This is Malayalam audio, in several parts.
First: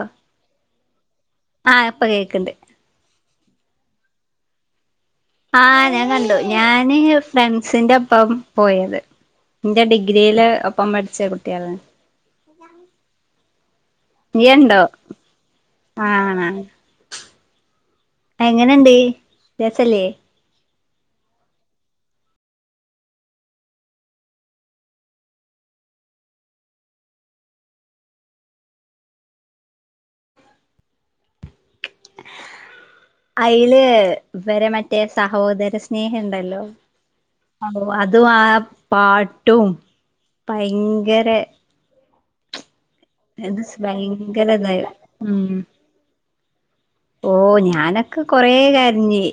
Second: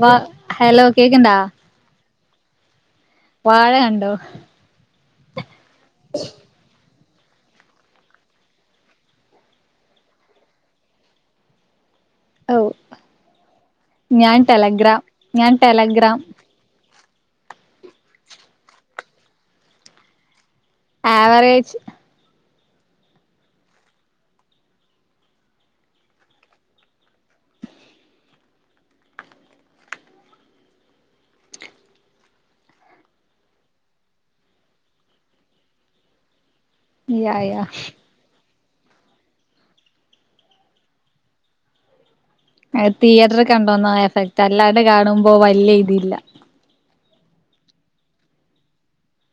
വ ഹലോ കേക്ക്ണ്ടാ? ആഹ ഇപ്പ കേക്കണ്ട്. വാഴ കണ്ടോ? ആഹ് ഞാൻ കണ്ടു ഞാന് ഫ്രണ്ട്സിന്റെ ഒപ്പം പോയത്. ഇന്റെ ഡിഗ്രിയില് ഒപ്പം പഠിച്ച കുട്ടിഴള ഔ ഞാൻ ടെലഗ്രാം ഞാൻ ടെലഗ്രാം ആ എങ്ങനെ ഇണ്ട് രസല്ലേ ആവറേജ് അയില് ഇവരെ മറ്റേ സഹോദര സ്നേഹണ്ടല്ലോ യാ യാ അതും ആ പാട്ടും ഭയങ്കരെ തിയേറ്റർ കണ്ടോന്ന എഫക്റ്റ് ഭയങ്കര അല്ലാണ്ട് ഇതായി കാണുമ്പോ ഉം വല്ല്യ ഇതില്ല ഓ ഞാനക്ക കൊറേ കര്ഞ്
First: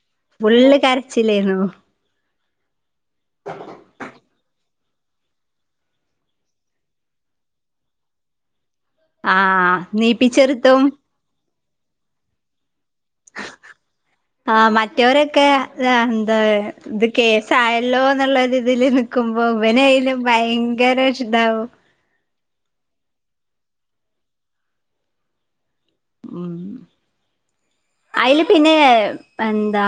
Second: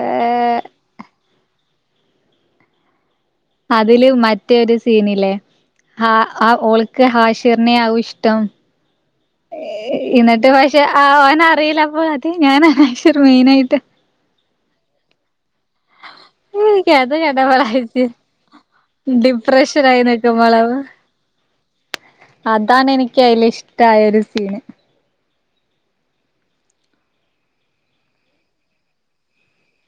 ഏഹ് ഫുള്ള് കര്ച്ചില്ലേന്നു അതില് മറ്റേ ഒര് സീനി ല്ലേ ആ ആ ഓൾക്ക് ഹാഷ്ർനെ ആവും ഇഷ്ടം ആ എന്ന്ട്ട് പക്ഷെ നീപ്പിച്ചെറുത്തും അവനറീല അപ്പോ അത് ഞാന് ഹാഷിർ മെയിന ആയിട്ട് ആ മറ്റൊരക്കെ [unintelligible] അത എനിക്ക് ഇത് അത് കണ്ടപ്പളാ കേസായല്ലോന്ന്ള്ളര് ഇതില് നിക്കുമ്പോ ഇവന് ഡിപ്രഷനായി അയില് നിക്കുമ്പളാ ഭയങ്കര ഇതാവും അതാണ് എനിക്ക് അയില് ഇഷ്ടായ ഒര് സീന് ഉം അയില് പിന്നെ എന്താ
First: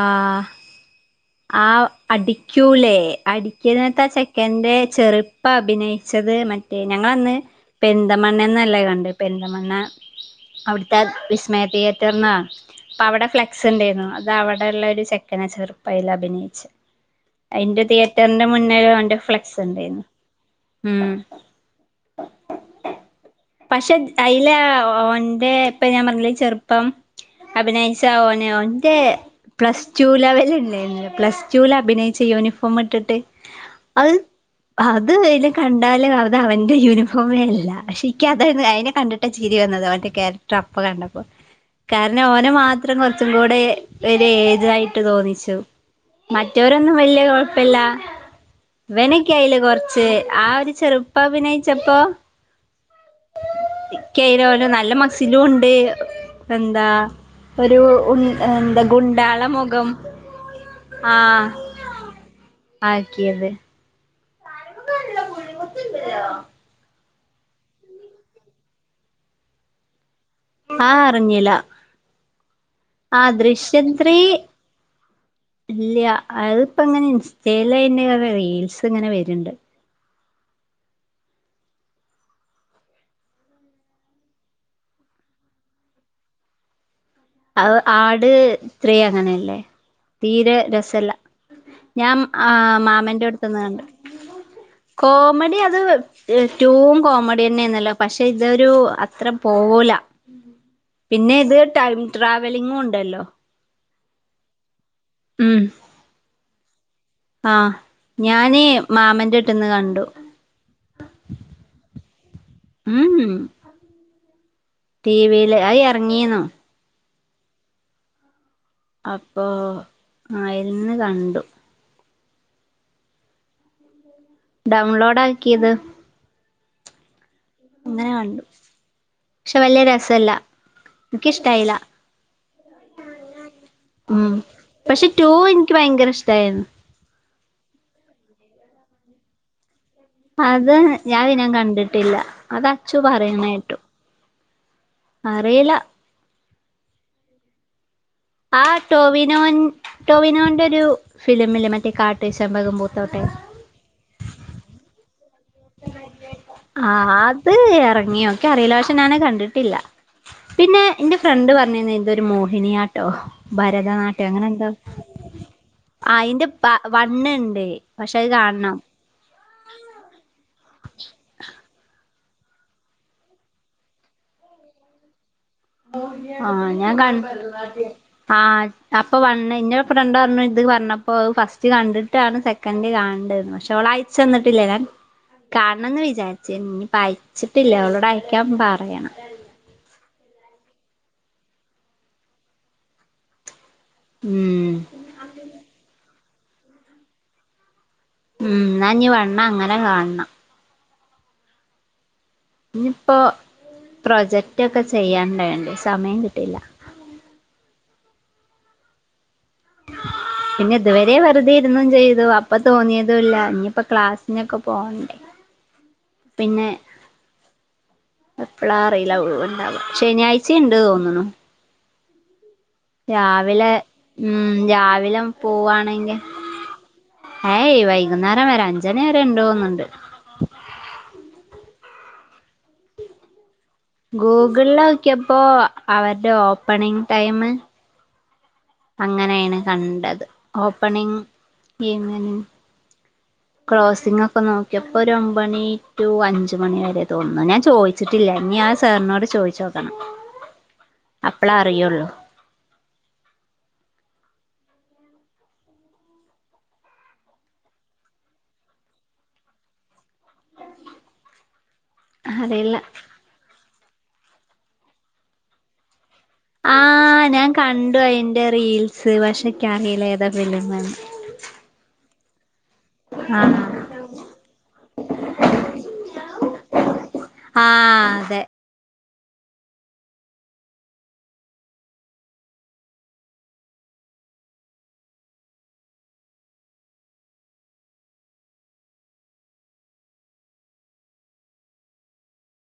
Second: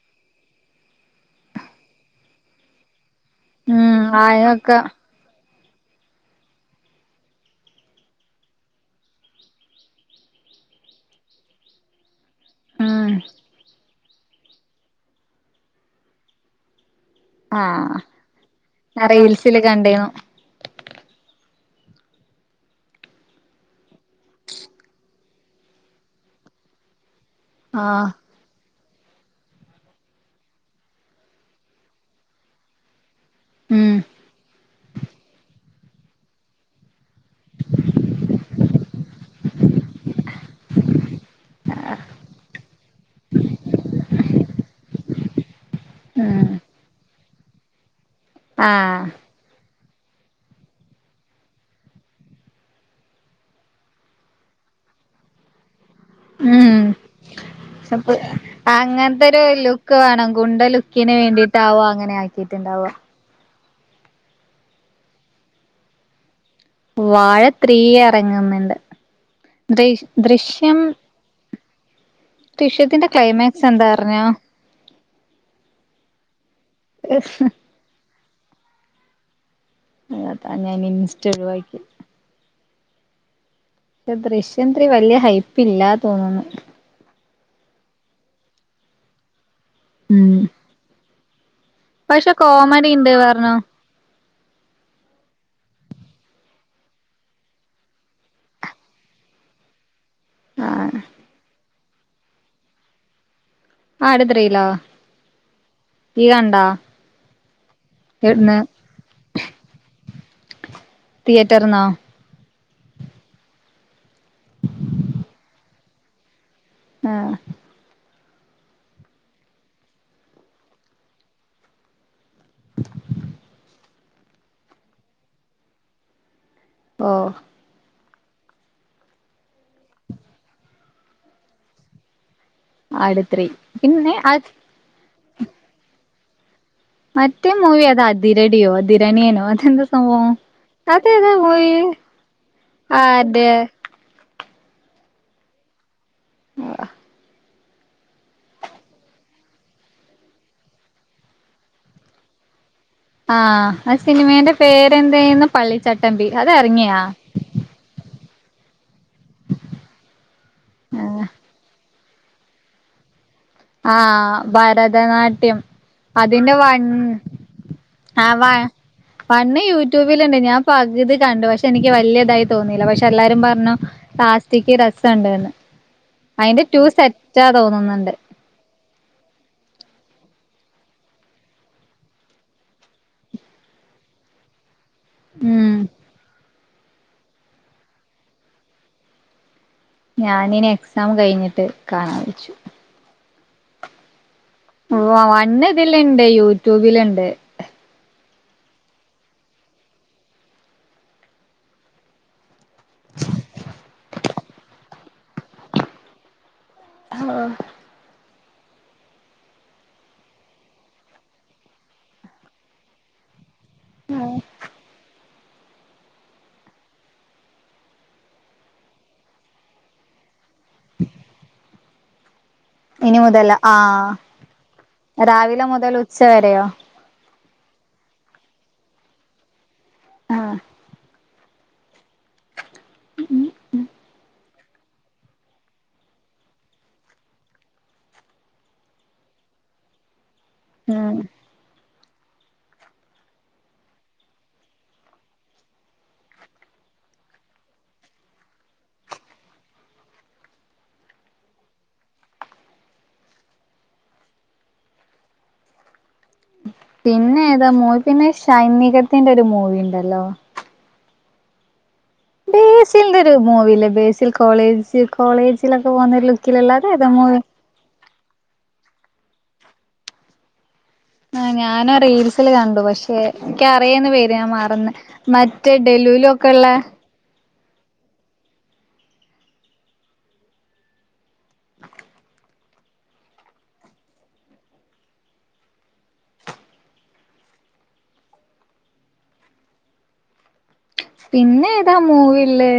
ആ അടിക്യൂലേ ഉം അടിക്യനത്ത ആ ചെക്കന്റെ ആയൊക്കെ ചെറ് പ്പ അഭിനയിച്ചത് മറ്റേ ഞങ്ങളന്ന് പെര്ന്തമണ്ണേന്നല്ലേ കണ്ട് പെര്ന്തമണ്ണ അവിട്ത്തെ വിസ്മയ തിയേറ്റർന്ന അപ്പ ഉം അവടെ ഫ്ലെക്സ് ഇണ്ടെര്ന്നു അത് അവട ഇള്ള ഒരു ചെക്കന ചെർപ്പയ്‌ല് അഭിനയിച്ച അയിന്റെ ആഹ് തിയേറ്റർന്റെ മുന്നില് ഞാൻ ഓന്റെ ഫ്ലെക്സ് റീൽസില് ഇണ്ടെര്ന്നു കണ്ടീന്നു ഉം പക്ഷെ അയിലാ ഓന്റെ ഇപ്പ ഞാൻ പർഞ്ഞിലെ ഈ ചെർപ്പം അഭിനയിച്ച ആഹ് ഓൻ ഓന്റെ പ്ലസ് ടു ലെവലല്ലേന്ന് പ്ലസ് ടുല് അഭിനയിച്ച യൂനിഫോമ് ഇട്ട്ട്ട് ഉം അത് അത് അയില് കണ്ടാല് അത് അവന്റെ യൂനിഫോമേ അല്ല പക്ഷെ ഇക്കി അതര്ന്നു അഴിനെ കണ്ട്ട്ടാ ചിരി വന്നത് അവന്റെ കേ റ്റപ്പ് കണ്ടപ്പോ കാര്ണം ഓന മാത്രം കൊർച്ചും കൂടെ ഒര് ഏജായിട്ട് തോന്നിച് ഉം മറ്റൊരൊന്നും വല്യ കോഴപ്പല്ല ആഹ് ഇവന് ക്യയിലെ കൊർച്ച് ആ ഒര് ചെറുപ്പം അഭിനയിച്ചപ്പോ ഇക്യ അഴില് ഓല നല്ല മസിലും ഇണ്ട് ഉം എന്താ ഒരു സപ്പ് ഉൺ എന്താ ഗുണ്ടാള അങ്ങൻത്തെരു മുഖം ലുക്ക് വാണം ഗുണ്ട ലുക്കിന് ആഹ് വേണ്ടിട്ടാവു അങ്ങനെ ആക്കിയേ കിട്ട്ണ്ടാവാ ആക്കിയത് [inaudible] വാഴ ത്രീ എർങ്ന്ന്ണ്ട് ദൃഷ് ദൃഷ് ആ അറിഞ്ഞില ദൃഷ്യത്തിന്റെ ക്ലൈമാക്സ് എന്താർഞ്ഞോ ഇല്ല്യ അത്പ്പ ഇങ്ങനെ ഇൻസ്റ്റേല് അയിന്റെ റീൽസ് ഇങ്ങനെ വര്ണ്ട് അതാ ഞാന് ഇൻസ്റ്റ ഒഴിവാക്കി ദൃശ്യം ത്രീ വല്ല്യ ഹൈപ്പ്ല്ലാ തോന്നുന്നു അത് ആട് ത്രീ അങ്ങനല്ലേ ഉം തീരെ രസല്ല ഞാൻ പക്ഷെ ആഹ് കോമഡി ഇണ്ട് മാമന്റെ പർഞ്ഞു അടുത്ത്ന്ന് കണ്ട് കോമഡി അത് ഏ ടൂ വും കോമഡി തന്നെന്നല്ലോ പക്ഷെ ഇതൊരു അത്ര പോവുല ആഹ് പിന്നെ ഇത്ട ട്രാവലിങ്ങും ഉണ്ടല്ലോ ആട് തൃയില്ലോ ഉം യ്യ് കണ്ടാ ആഹ് എവിടുന്ന് ഞാന് മാമന്റെ എട്ത്ന്ന്ന് കണ്ടു തിയേറ്റർന്നോ ഉം ഉം ടി വിൽ അയി ഇറങ്ങീണ് ആഹ് അപ്പോൊ ആയിന്ന് കണ്ടു ഡൗൺലോഡ് ആക്കിയത് ഓ അങ്ങനെ കണ്ടു പക്ഷെ വലിയ രസല്ല എനിക്കിഷ്ടായില്ല ആട് ത്രി പിന്നെ ഉം അത് പക്ഷെ ടു എനിക്ക് ഭയങ്കര ഇഷ്ടായിരുന്നു മറ്റേ മൂവി അതാധിരണിയോ ദിരണിയനോ അതെന്ത അത് ഞാൻ പിന്നെ കണ്ടിട്ടില്ല അത് അച്ചു പറയുന്ന ആര്ടെ കേട്ടു അറയില്ല ആ ആ ടോവിനോൻ ടോവിനോന്റെ ഒരു ഫിലിം ഇില്ലേ മറ്റേ കാട്ട് ചെ മ്പകം പൂത്തോട്ടെ ആഹ് ആ സിനിമന്റെ പേരെന്തെയന്നു പള്ളിച്ചട്ടമ്പി അത് ആ ഇറങ്ങിയാ അത് ഇറങ്ങിയൊ ക്കി അറിയില്ല പക്ഷെ ഞൻ അത്കണ്ടിട്ടില്ല പിന്നെ എൻ്റെ ഫ്രണ്ട് പറഞ്ഞിനി ഇതൊരു മോഹിനിയാട്ട് ട്ടോ ആ ഭരതനാട്യം അങ്ങനെ എന്തോ ഭരതനാട്യം ആ അതിന്റെ പ വ ണ്ണ്ണ്ട് പക്ഷെ ആ അത് വ കാണണം വണ്ണ് യൂട്യൂബില്ണ്ട് ഞാൻ പകുതി കണ്ടു പക്ഷെ എനിക്ക് വലിയ ഇതായി തോന്നിയില്ല പക്ഷെ എല്ലാരും പറഞ്ഞു ലാസ്റ്റിക് രസണ്ട്ന്ന് അതിന്റെ ആഹ് ടു ഞാൻ കണ്ട സെറ്റാ തോന്നുന്നുണ്ട് ആ അപ്പൊ വണ്ണ് ഇന്നൊട് ഫ്രണ്ട്പറഞ്ഞു ഇത് പറഞ്ഞപ്പോ ഫസ്റ്റ് കണ്ടിട്ടാണ് സെ കണ്ട് കാണണ്ടന്ന് പക്ഷെ അവള് അയച്ചു തന്നിിട്ടില്ല ഞാൻ ഉം കാണണംന്ന് വിചാരിച്ചേ ഇനി പായിച്ചിട്ടില്ല അവളോട് അയക്കാൻ പറയണം ഞാനിനി എക്സാം കഴിഞ്ഞിട്ട് കാണാൻ വെച്ചു ഉം ഓ വണ്ണ് ഇതില ഇണ്ട് യൂട്യൂബിലുണ്ട് ഉം എന്നാ നീ വണ്ണ് അങ്ങനെ കാണണം ഇനിയിപ്പോൊ പ്രൊജക്റ്റ് ഒക്കെ ചെയ്യാൻ ണ്ടായോണ്ട് സമയം കിട്ടിയില്ല ആഹ് പിന്നെ ഇതുവരെ വെറുതെ ഇരുന്നും ചെയ്തു അപ്പൊ തോന്നിയതുംല്ല ന ഇപ്പൊ ക്ലാസ്സിനൊക്കെ പോവണ്ടേ പിന്നെ എപ്പളാ അറിയില്ല ഒഴിവുണ്ടാവ ശനിയാഴ്ച ച്ചണ്ട് തോന്നണ ഇനി മുതൽ രാവിലെ ആഹ് ഉം രാവിലെ രാവിലെ മുതൽ ഉച്ച പോവാവാണെങ്കിൽ വരെയോ ഏയ് വൈകുന്നേരം വരെ അഞ്ചണി വരെ ണ്ടു തോന്നണ്ട് ആഹ് ഉ ഊ ഉം. ഗൂഗ്ൾളോക്കിയപ്പോ അവര്ടെ ഓപ്പണിംങ് ടൈമ് അങ്ങനേണ് കണ്ടത് ഉം ഓപ്പണിങ് [unintelligible] [inaudible] ക്ലോസിംങ് ഒക്കെ നോക്കിയപ്പോ ഒര ഒമ്പണി ട്ടു അഞ്ചു മണി വരെ തോന്നുന്നു ഞാൻ ചോയ് വച്ച്ട്ടില്ല ഇൻഞ്ഞി ആ സാർനോട് ചോയ്ചൊക്കണം. [inaudible] അപ്പളാ അറിയൊള്ളൂ. പിന്നെ ഏതാ മൂവി പിന്നെ ഷൈൻ നികത്തിന്റെ ഒരു മൂവിണ്ടല്ലൊ. അറിയില്ല ബേസിൽന്റെ ഒരു മൂവില്ലേ ബേസിൽ കോളേജ് കോളേജിലൊക്കെ പോവ്ന്ന ഒര് ലു ആ ക്കിലെല്ലാതെ ഏതാ മൂവി? ഞാൻ കണ്ടു അയ്ന്റെ റീൽസ് പക്ഷേ ക്കേറീലാ ഏതാ ഫിലീംമ്ന്ന്. ആഹ് ഞാനും റീൽസില് കണ്ടു പക്ഷെ ആ ക്കേ പറയുന്ന പേര് ഞാൻ മറന്നു മറ്റേ ഡേലൂലു ഒക്കള്ളേ. ആഹ് അതെ. പിന്നെ ഏതാ മൂവിള്ളേ?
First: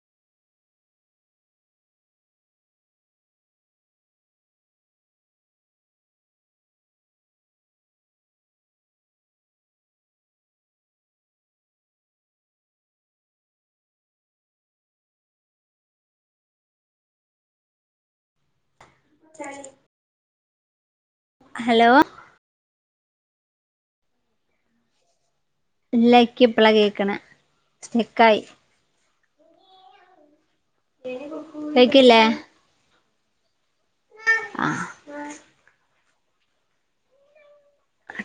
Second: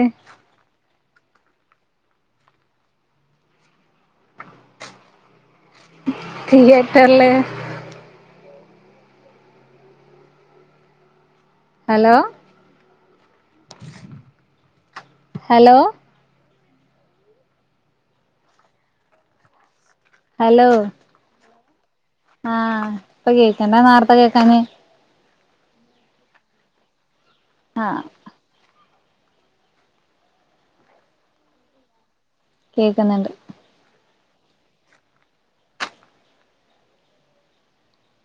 ട്ടീയറ്റർല്. ഹലോ. ഹലോ. [unintelligible] ഹലോ. ഹലോ ആഹ് ഇപ്പൊ കേക്കണ്ട നാർത്ത കേക്കാഞ് ഇല്ലാ ഇക്ക് ഇപ്പളാ കേക്ക്ണ് ആഹ് സ്റ്റ്ക്കായി. കേയ്ക്ക്ല്ലേ? കേക്ക്ന്ന്ണ്ട്. ആഹ്.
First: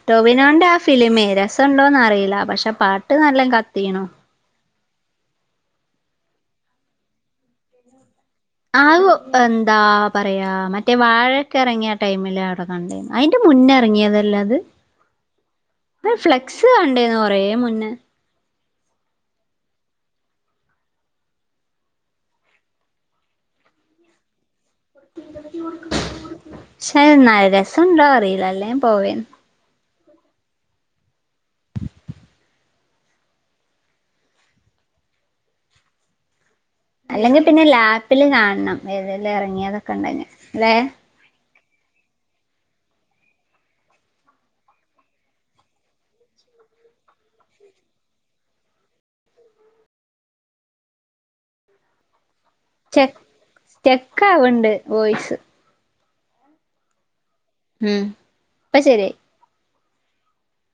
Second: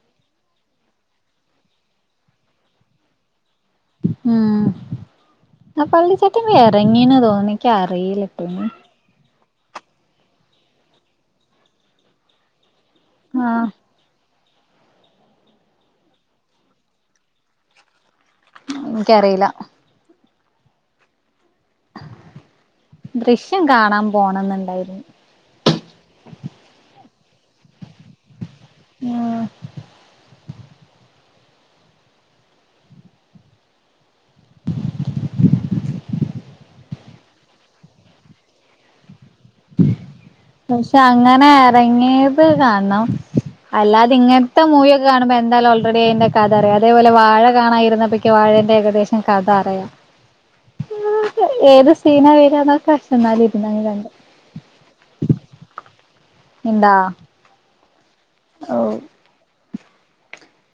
ടോവിനോന്റെ ആ ഫിലിമേ രസണ്ടോന്നറീലാ പക്ഷെ പാട്ട് നല്ലം കത്തീണു. ഉം ആ പള്ളിച്ചട്ടംമ്പി എറങ്ങീണ് തോന്ന്ന് ഇക്കറീലൊട്ടോ ഇനി. ആവൂ എന്താ പറയാ മറ്റേ വാഴക്കെ എറങ്ങിയ ടൈമില് അവടെ കണ്ടീന്നു. അയ്ന്റെ ആഹ് മുന്നേ എറങ്ങീതല്ലേ അത് ഫ്ലെക്സ് കണ്ടീന്ന് കൊറേ മുന്നേ. ഇൻക്കേറീലാ. ദൃഷ്യം കാണാം പോണംന്ന്ണ്ടായിര്ന്നു. ഷേ ന്നാ രസംണ്ടോ അറീലല്ലേയ് പോവേയ്ന്നു. ഉം [inaudible] അല്ലെങ്കി പിന്നെ ലാപ്പില് കാൻണം ഏതെലും എറങ്ങീയേതൊക്കെണ്ടങ്കി ലേ. ങ്ങനെ എറങ്ങീയേത് കാൻണം. അല്ലാത ഇങ്ങൻത്തെ മൂവിയൊക്കെ കാണുമ്പോ എന്താലും ഓൾറെഡി അയിന്റെ കഥറിയാ അതേപോലെ വാഴ കാണാ ഇര്ന്നപ്പൊ ക്ക് വാഴന്റെ ഏകദേശം കഥ അറിയാ ഏത് സീനാ വര് ന്നൊ പ്രശ്നോന്നാല് ഇരിന്നങ് കണ്ട്. ക്കാൾണ്ട് വോയിസ്. നിണ്ടാ ഉം പ്പ ശെരി ആയി.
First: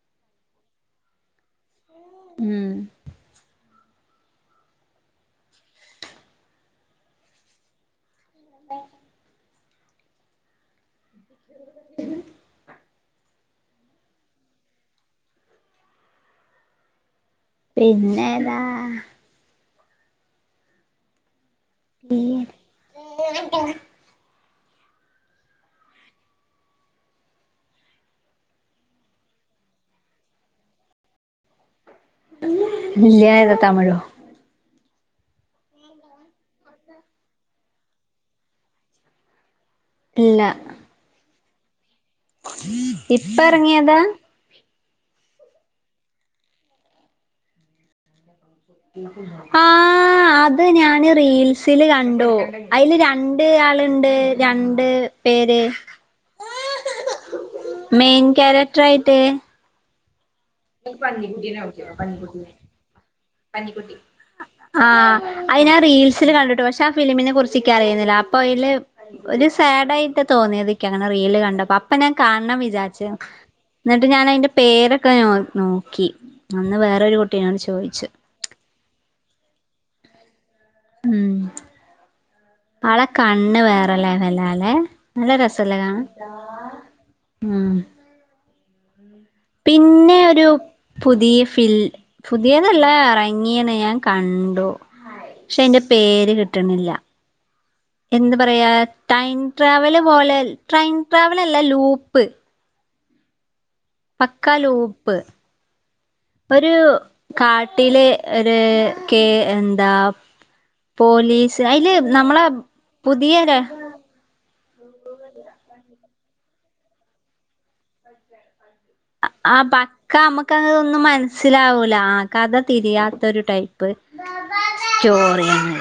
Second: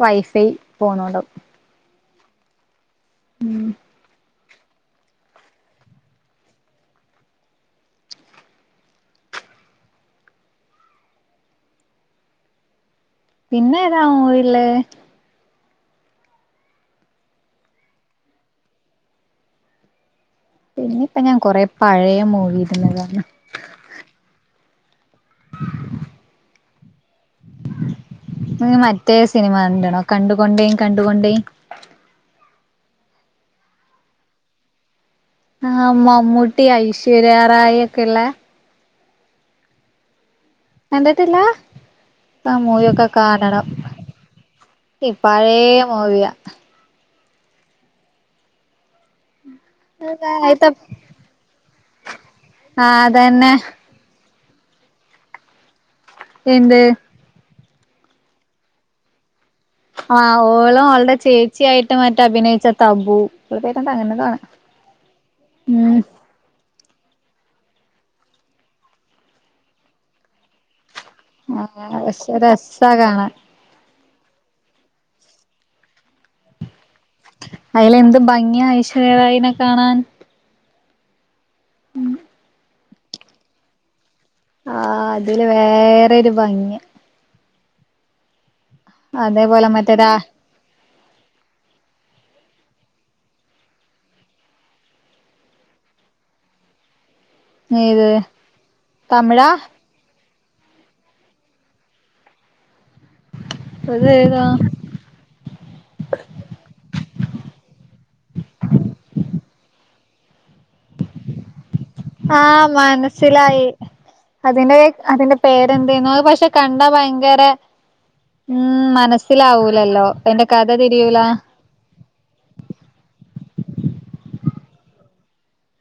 വൈഫൈ പോണൊൻണ്ടാവും. ഉം. ഉം ആഹ പിന്ന പിന്നെ താ ഓ ഇളെ പിന്നെത പിന്നെപ്പ ഞാൻ കൊറെേ പഴയ മൂവി ഇരുന്നതാണ് എ [inaudible] ആ മറ്റേ സിനിമ ഉണ്ടണോ കണ്ടുകൊണ്ടേ കണ്ടുകൊണ്ടേും ഇല്ലായതട്ടാ തമിഴ് ഓ ആഹ മമ്മൂട്ടി ഐശ്വര്യാറായി ഒക്കെള്ളെ ഇല്ല കണ്ടിട്ടില്ല ആ മൂവി ഒക്കെ ഇപ്പ കാണണം........... ഇറങ്ങിയതാ ഈ പാഴേ മുവിയ.......... [unintelligible] ആഹ അത് ആദ്യത്തെ ഞാന് റീൽസിൽ കണ്ടു അതില് ആഹ് രണ്ട് അതന്നെ ആള് രണ്ട് രണ്ട് പേര് എന്ത് മെയിൻ കാക്യരക്ടർ ആയിട്ട്........ ആഹ ഓളും അവളുടെ ചേച്ചിയായിട്ട് മറ്റ അഭിനയിച്ച തബു ഇള പേരെന്ത അങ്ങനെ കാണ ആഹ് അത്ഞാൻ റീൽസിൽ കണ്ടിട്ടു പക്ഷെ ആ ഫിലിമിനെ കു ചിക്ക് അറിയുന്നില്ല അപ്പൊ അതില് ഒരു സാഡ് ആയിട്ട് തോന്നി.......... അങ്ങനെ റീല് കണ്ടപ്പ അപ്പൊ ആഹ് ഞാൻ പക്ഷെ കാണണം രസാ വിചാരിച്ചു കാണാൻ എന്നിട്ട് ഞാൻ അതിന്റെ പേരൊക്കെ ഞാൻ നോക്കി അന്ന് വേറെ കു അയില് എന്ത് ഭംഗിയ ഐശ്വര്യാ റായിനെ കാണാൻ ഉം ഉം ആളെ കണ്ണ് വേറെല്ലേ വല്ലല്ലെ ആഹ് നല്ല അതില് രസലെ കാണാൻ വേറൊരു ഭംഗി ഉം അതേപോലെ മറ്റേടാ... പിന്നെ ഒരു പുതിയ ഫില് പുതിയതല്ല ഇറങ്ങിയനെ ഞാൻ കണ്ടു. പക്ഷെ അയിന്റെ പേര് കിട്ടണില്ല. ഇത് എന്ത് പറയാ ട്രൈൻ തമിഴാ ട്രാവല് പോലെ ട്രൈൻ ട്രാവൽ അല്ല ലൂപ്പ്. ഇത് ഏതാ പക്ക ലൂപ്പ് ഒരു കാട്ടിലെ ഒരു കേ എന്താ. പോലീസ് അയിൽ ആഹ മനസ്സിലായി അതിന്റെ അതിന്റെ പേരെന്ത് എന്തായിരുന്നു അത് പക്ഷെ കണ്ടാ ഭയങ്കര ഉം മ... ആഹ പക്ക നമുക്ക് അതൊന്നും മനസ്സിലാവൂല.... കഥ തിരിയാത്തൊരു ടൈപ്പ് സ്റ്റോറിയാണ്......